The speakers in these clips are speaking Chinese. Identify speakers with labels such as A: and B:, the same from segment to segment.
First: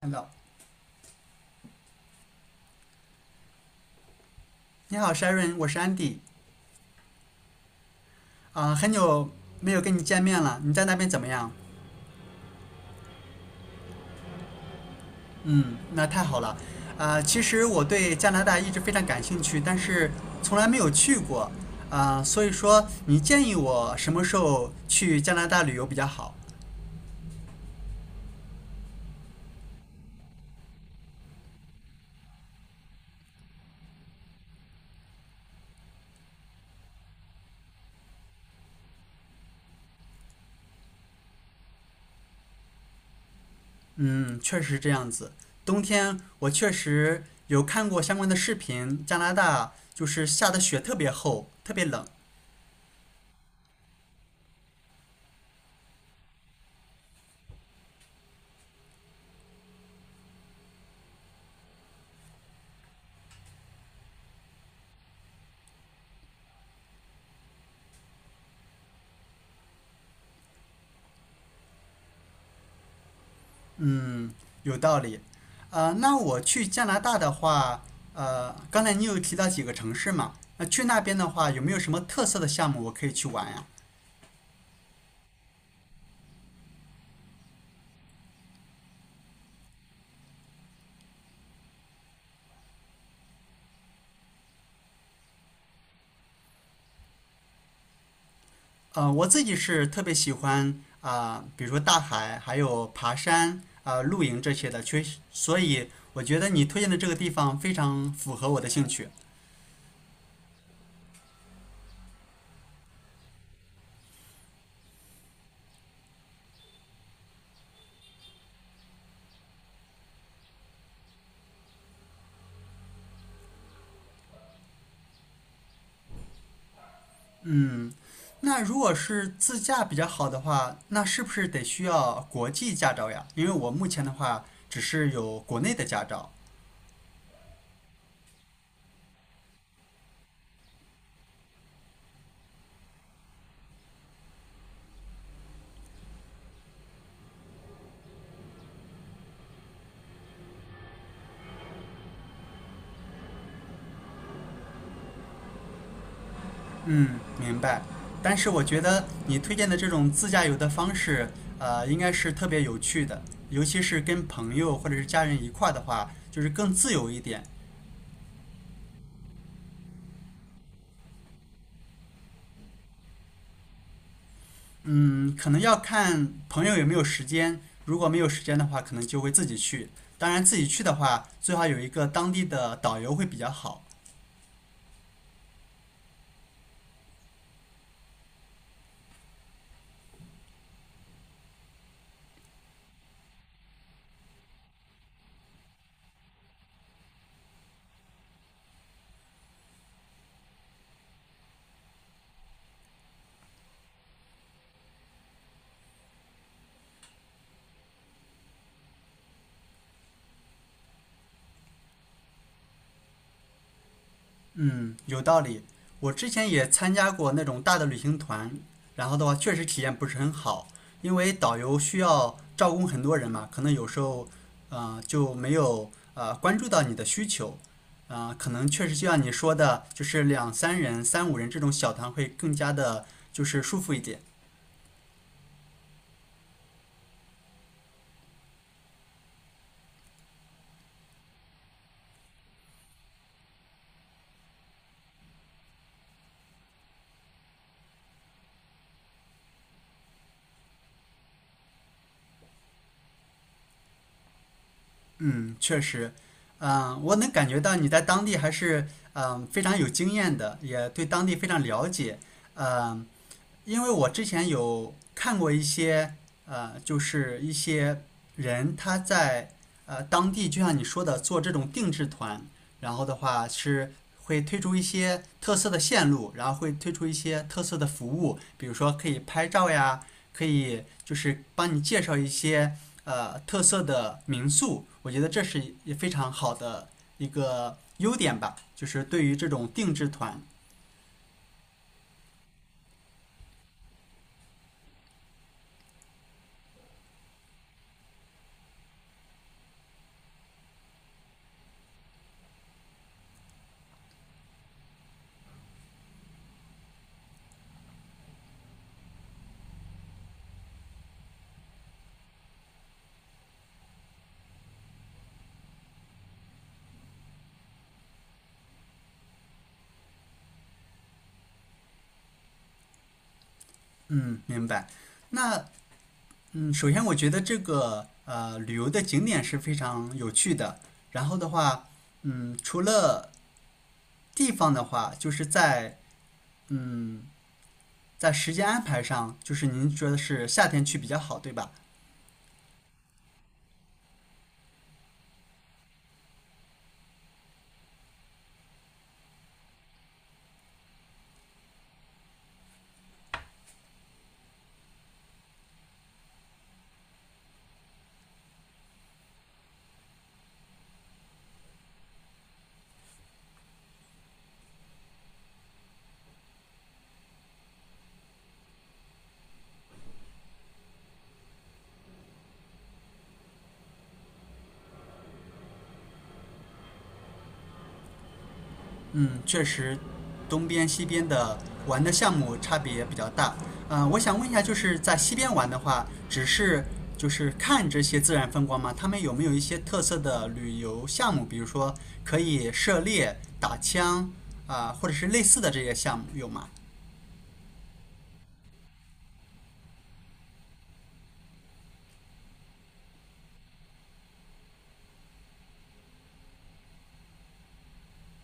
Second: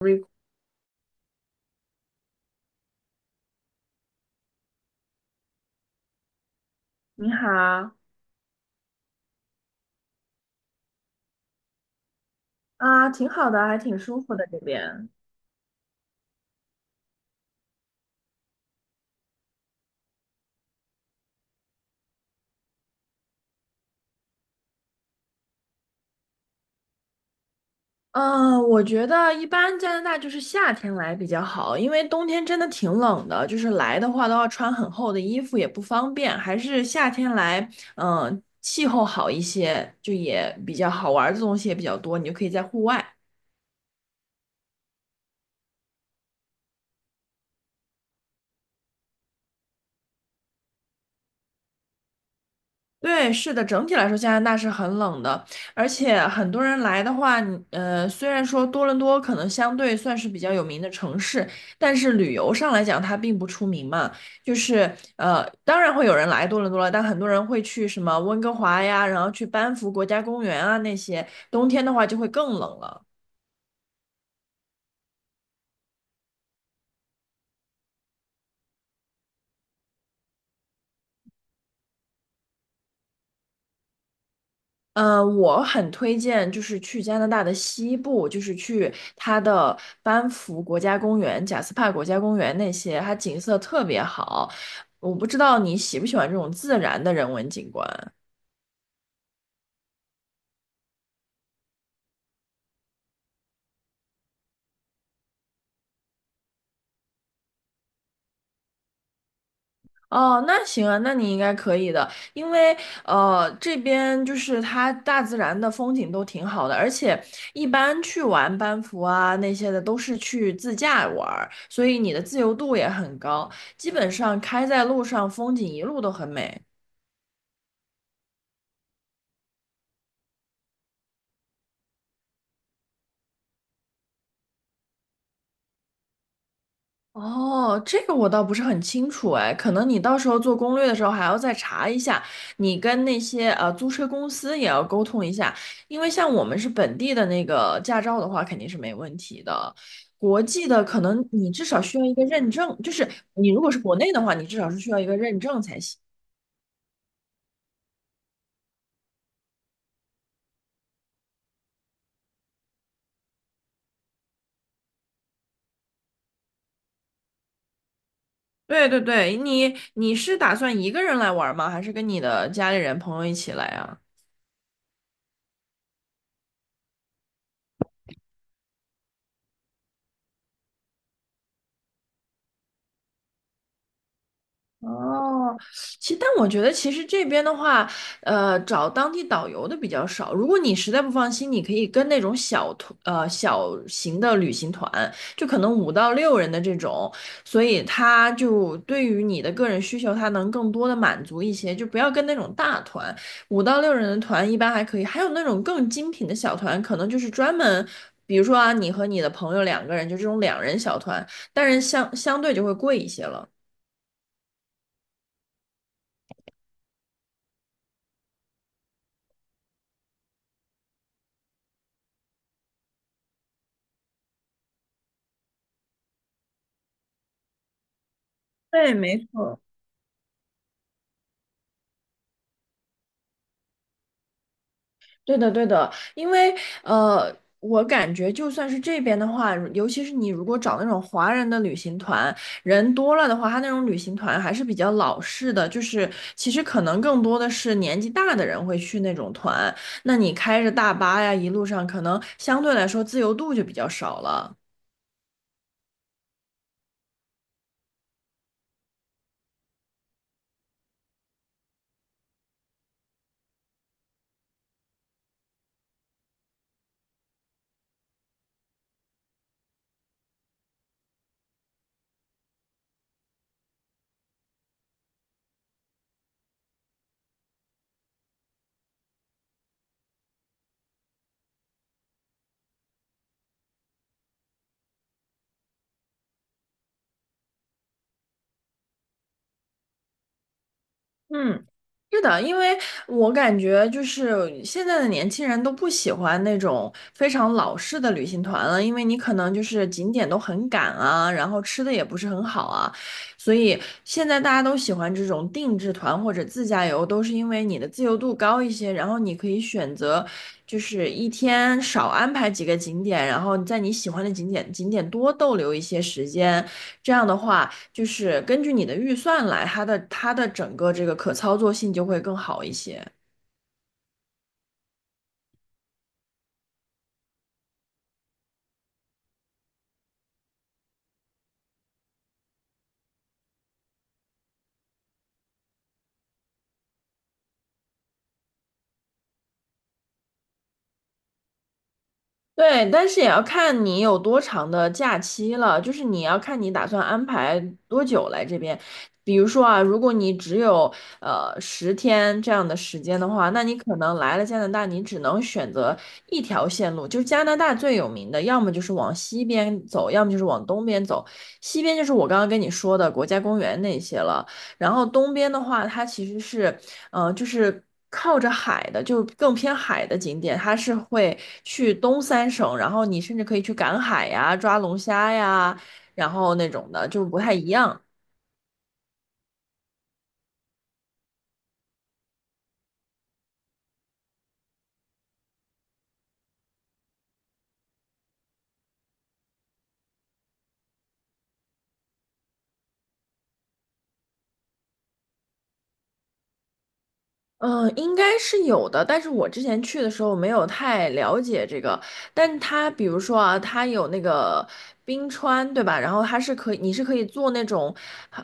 A: h e
B: r
A: 你好，Sharon，我是 Andy。
B: 你好
A: 很久没有跟你见面了，你在那边怎么样？
B: 啊，挺好的，还挺舒服的这边。
A: 嗯，那太好了。其实我对加拿大一直非常感兴趣，但是从来没有去过。所以说你建议我什么时候去加拿大旅游比较好？
B: 嗯，我觉得一般加拿大就是夏天来比较好，因为冬天真的挺冷的，就是来的话都要穿很厚的衣服，也不方便，还是夏天来，嗯，气候好一些，就也比较好玩儿的东西也比较多，你就可以在户外。
A: 嗯，确实是这样子。冬天我确实有看过相关的视频，加拿大就是下的雪特别厚，特别冷。
B: 对，是的，整体来说加拿大是很冷的，而且很多人来的话，虽然说多伦多可能相对算是比较有名的城市，但是旅游上来讲它并不出名嘛。当然会有人来多伦多了，但很多人会去什么温哥华呀，然后去班夫国家公园啊那些，冬天的话就会更冷了。
A: 嗯，有道理。那我去加拿大的话，刚才你有提到几个城市嘛？那去那边的话，有没有什么特色的项目我可以去玩呀？
B: 嗯，我很推荐，就是去加拿大的西部，就是去它的班夫国家公园、贾斯帕国家公园那些，它景色特别好。我不知道你喜不喜欢这种自然的人文景观。
A: 我自己是特别喜欢比如说大海，还有爬山、露营这些的，确实，所以我觉得你推荐的这个地方非常符合我的兴趣。
B: 哦，那行啊，那你应该可以的，因为这边就是它大自然的风景都挺好的，而且一般去玩班夫啊那些的都是去自驾玩儿，所以你的自由度也很高，基本上开在路上，风景一路都很美。
A: 嗯，那如果是自驾比较好的话，那是不是得需要国际驾照呀？因为我目前的话只是有国内的驾照。
B: 哦，这个我倒不是很清楚哎，可能你到时候做攻略的时候还要再查一下，你跟那些租车公司也要沟通一下，因为像我们是本地的那个驾照的话，肯定是没问题的。国际的可能你至少需要一个认证，就是你如果是国内的话，你至少是需要一个认证才行。
A: 嗯，明白。但是我觉得你推荐的这种自驾游的方式，应该是特别有趣的，尤其是跟朋友或者是家人一块儿的话，就是更自由一点。
B: 对对对，你是打算一个人来玩吗？还是跟你的家里人朋友一起来啊？
A: 嗯，可能要看朋友有没有时间，如果没有时间的话，可能就会自己去。当然，自己去的话，最好有一个当地的导游会比较好。
B: 哦，但我觉得其实这边的话，找当地导游的比较少。如果你实在不放心，你可以跟那种小团，小型的旅行团，就可能五到六人的这种，所以他就对于你的个人需求，他能更多的满足一些，就不要跟那种大团，五到六人的团一般还可以，还有那种更精品的小团，可能就是专门。比如说啊，你和你的朋友两个人，就这种两人小团，但是相对就会贵一些了。
A: 嗯，有道理。我之前也参加过那种大的旅行团，然后的话确实体验不是很好，因为导游需要照顾很多人嘛，可能有时候，就没有关注到你的需求，可能确实
B: 对，
A: 就
B: 没
A: 像你说
B: 错。
A: 的，就是两三人、三五人这种小团会更加的，就是舒服一点。
B: 对的，对的，因为呃，我感觉就算是这边的话，尤其是你如果找那种华人的旅行团，人多了的话，他那种旅行团还是比较老式的，就是其实可能更多的是年纪大的人会去那种团，那你开着大巴呀，一路上可能相对来说自由度就比较少了。
A: 嗯，确实，嗯，我能感觉到你在当地还是嗯非常有经验的，也对当地非常了解。嗯、因为我之前有看过一些，就是一些人他在当地，就像你说的做这种定制团，然后的话是会推出一些特色的线路，然后会推出一些特色的服务，比如说可以拍照呀，可以就是帮你介绍一些特色的民宿，我觉得这是也非常好的一个优点吧，就是对于这种定制团，
B: 嗯，是的，因为我感觉就是现在的年轻人都不喜欢那种非常老式的旅行团了，因为你可能就是景点都很赶啊，然后吃的也不是很好啊，所以现在大家都喜欢这种定制团或者自驾游，都是因为你的自由度高一些，然后你可以选择就是一天少安排几个景点，然后在你喜欢的景点多逗留一些时间，这样的话。就是根据你的预算来，它的整个这个可操作性就会更好一些。
A: 嗯，明白。那嗯，首先我觉得这个旅游的景点是非常有趣的。然后的话，嗯，除了地方的话，就是在嗯在时间安排上，就是您觉得是夏天去比较好，对吧？
B: 对，但是也要看你有多长的假期了，就是你要看你打算安排多久来这边。比如说啊，如果你只有十天这样的时间的话，那你可能来了加拿大，你只能选择一条线路，就是加拿大最有名的，要么就是往西边走，要么就是往东边走。西边就是我刚刚跟你说的国家公园那些了，然后东边的话，它其实是靠着海的，就更偏海的景点，它是会去东三省，然后你甚至可以去赶海呀、抓龙虾呀，然后那种的，就不太一样。
A: 嗯，确实，东边西边的玩的项目差别比较大。我想问一下，就是在西边玩的话，只是就是看这些自然风光吗？他们有没有一些特色的旅游项目？比如说可以狩猎、打枪或者是类似的这些项目有吗？
B: 嗯，应该是有的，但是我之前去的时候没有太了解这个。但它比如说啊，它有那个冰川，对吧？然后它是可以，你是可以坐那种，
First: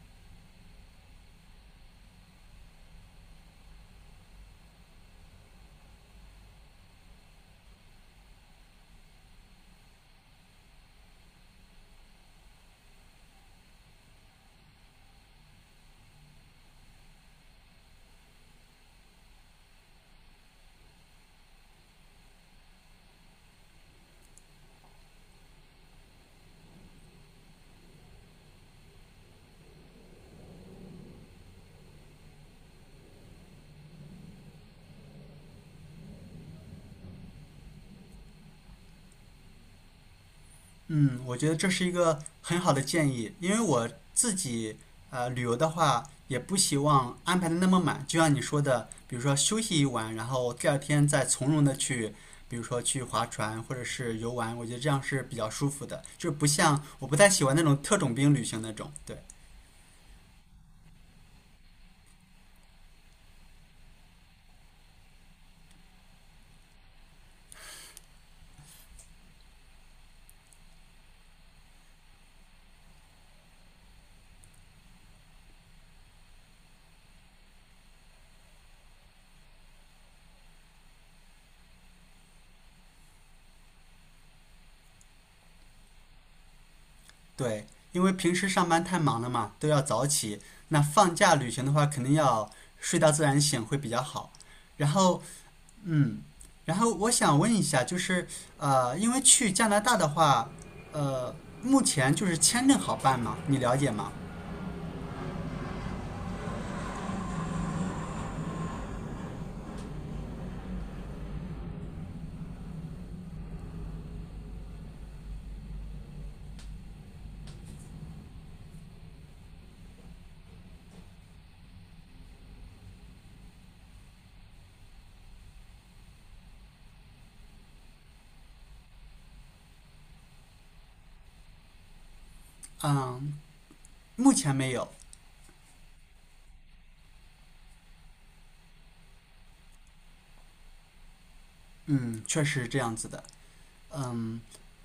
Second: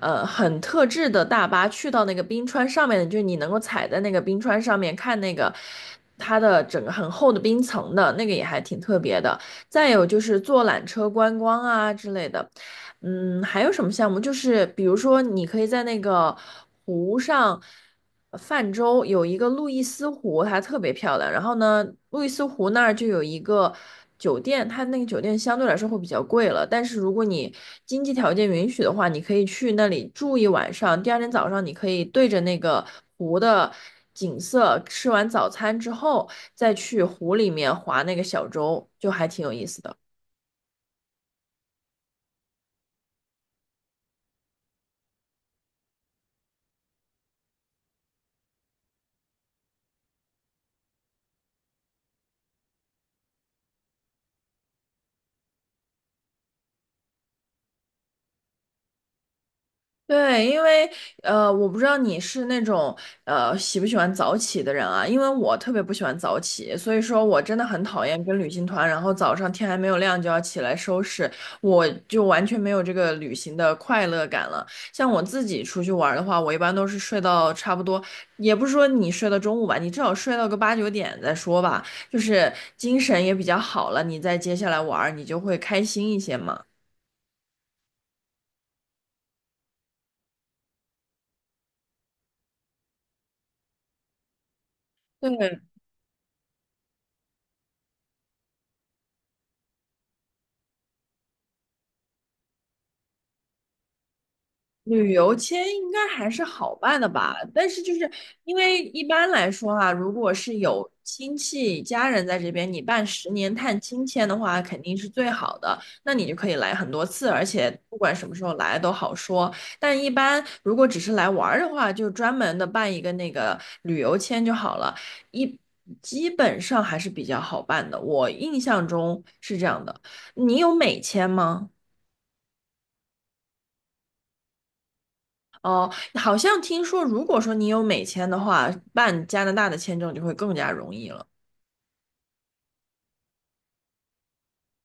B: 呃，很特制的大巴去到那个冰川上面的，就是你能够踩在那个冰川上面看那个它的整个很厚的冰层的，那个也还挺特别的。再有就是坐缆车观光啊之类的。嗯，还有什么项目？就是比如说，你可以在那个湖上泛舟有一个路易斯湖，它特别漂亮。然后呢，路易斯湖那儿就有一个酒店，它那个酒店相对来说会比较贵了。但是如果你经济条件允许的话，你可以去那里住一晚上，第二天早上你可以对着那个湖的景色，吃完早餐之后再去湖里面划那个小舟，就还挺有意思的。
A: 嗯，我觉得这是一个很好的建议，因为我自己旅游的话，也不希望安排的那么满，就像你说的，比如说休息一晚，然后第二天再从容的去，比如说去划船或者是游玩，我觉得这样是比较舒服的，就是不像我不太喜欢那种特种兵旅行那种，对
B: 对，因为我不知道你是那种喜不喜欢早起的人啊，因为我特别不喜欢早起，所以说我真的很讨厌跟旅行团，然后早上天还没有亮就要起来收拾，我就完全没有这个旅行的快乐感了。像我自己出去玩儿的话，我一般都是睡到差不多，也不是说你睡到中午吧，你至少睡到个8、9点再说吧，就是精神也比较好了，你再接下来玩儿，你就会开心一些嘛。
A: 对，因为平时上班太忙了嘛，都要早起，那放假旅行的话，肯定要睡到自然醒会比较好。然后
B: 对。
A: 嗯，然后我想问一下，就是因为去加拿大的话，呃，目前就是签证好办吗？你了解吗？
B: 旅游签应该还是好办的吧，但是就是因为一般来说啊，如果是有亲戚家人在这边，你办10年探亲签的话，肯定是最好的，那你就可以来很多次，而且不管什么时候来都好说。但一般如果只是来玩儿的话，就专门的办一个那个旅游签就好了，一基本上还是比较好办的，我印象中是这样的。你有美签吗？
A: 嗯，目前没有。
B: 哦，好像听说，如果说你有美签的话，办加拿大的签证就会更加容易了。
A: 嗯，确实这样子的。嗯，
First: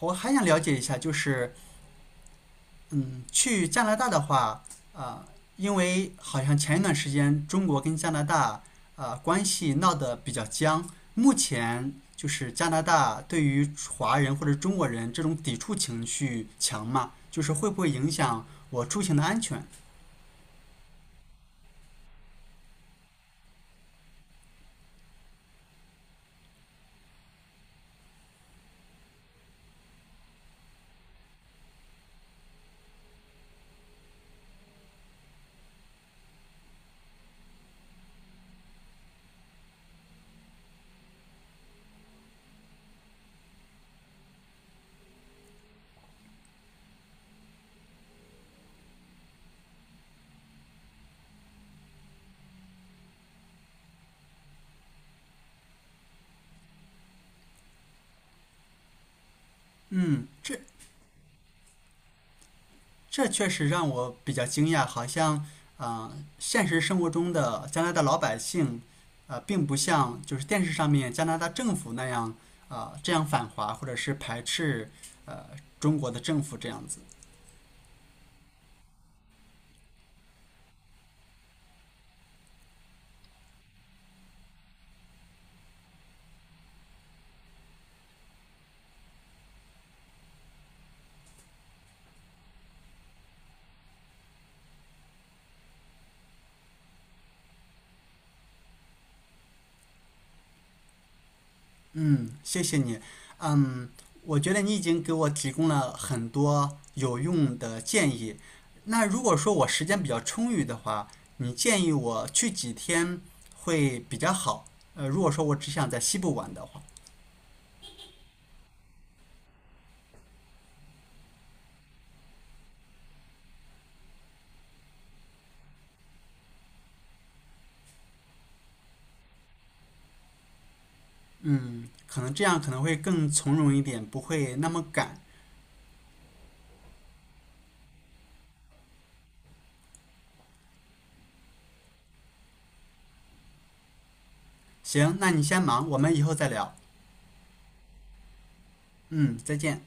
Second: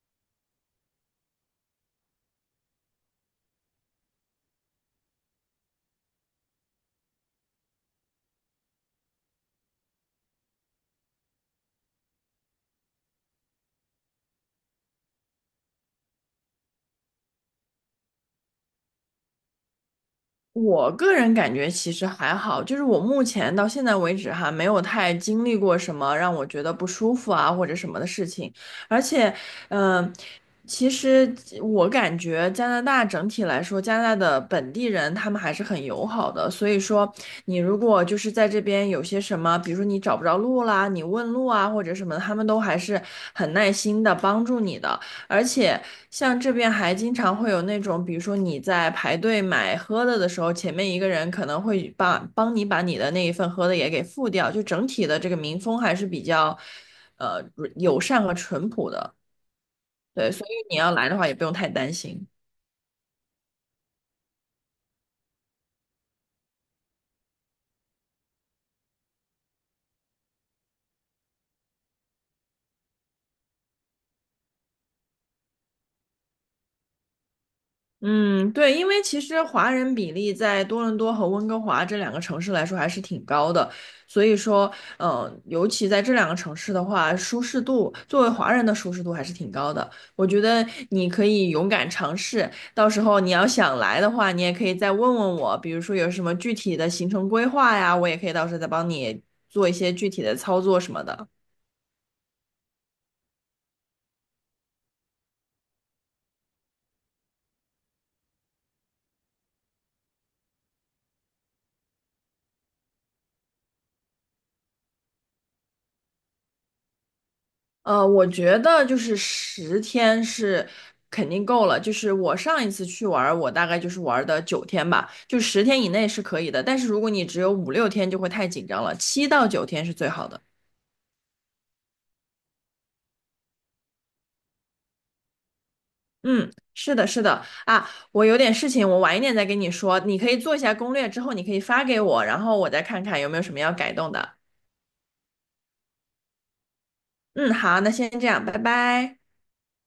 A: 我还想了解一下，就是嗯，去加拿大的话，啊、因为好像前一段时间中国跟加拿大啊关系闹得比较僵，目前就是加拿大对于华人或者中国人这种抵触情绪强嘛，就是会不会影响我出行的安全？
B: 我个人感觉其实还好，就是我目前到现在为止哈，没有太经历过什么让我觉得不舒服啊或者什么的事情，而且，嗯、其实我感觉加拿大整体来说，加拿大的本地人他们还是很友好的，所以说你如果就是在这边有些什么，比如说你找不着路啦，你问路啊或者什么的，他们都还是很耐心的帮助你的。而且像这边还经常会有那种，比如说你在排队买喝的的时候，前面一个人可能会把帮你把你的那一份喝的也给付掉，就整体的这个民风还是比较，呃，友善和淳朴的。
A: 嗯，
B: 对，所以
A: 这
B: 你要来的话也不用太担心。
A: 这确实让我比较惊讶，好像啊、呃现实生活中的加拿大老百姓，并不像就是电视上面加拿大政府那样这样反华或者是排斥呃中国的政府这样子。
B: 嗯，对，因为其实华人比例在多伦多和温哥华这两个城市来说还是挺高的，所以说，嗯，尤其在这两个城市的话，舒适度作为华人的舒适度还是挺高的。我觉得你可以勇敢尝试，到时候你要想来的话，你也可以再问问我，比如说有什么具体的行程规划呀，我也可以到时候再帮你做一些具体的操作什么的。
A: 嗯，谢谢你。嗯，我觉得你已经给我提供了很多有用的建议。那如果说我时间比较充裕的话，你建议我去几天会比较好？如果说我只想在西部玩的话。
B: 我觉得就是十天是肯定够了。就是我上一次去玩儿，我大概就是玩儿的九天吧，就十天以内是可以的。但是如果你只有5、6天，就会太紧张了，7到9天是最好的。
A: 嗯，可能这样可能会更从容一点，不会那么赶。
B: 嗯，是的，是的啊，我有点事情，我晚一点再跟你说。你可以做一下攻略，之后你可以发给我，然后我再看看有没有什么要改动的。
A: 行，那你先忙，我们以后再聊。
B: 嗯，好，那先这样，拜拜。
A: 嗯，再见。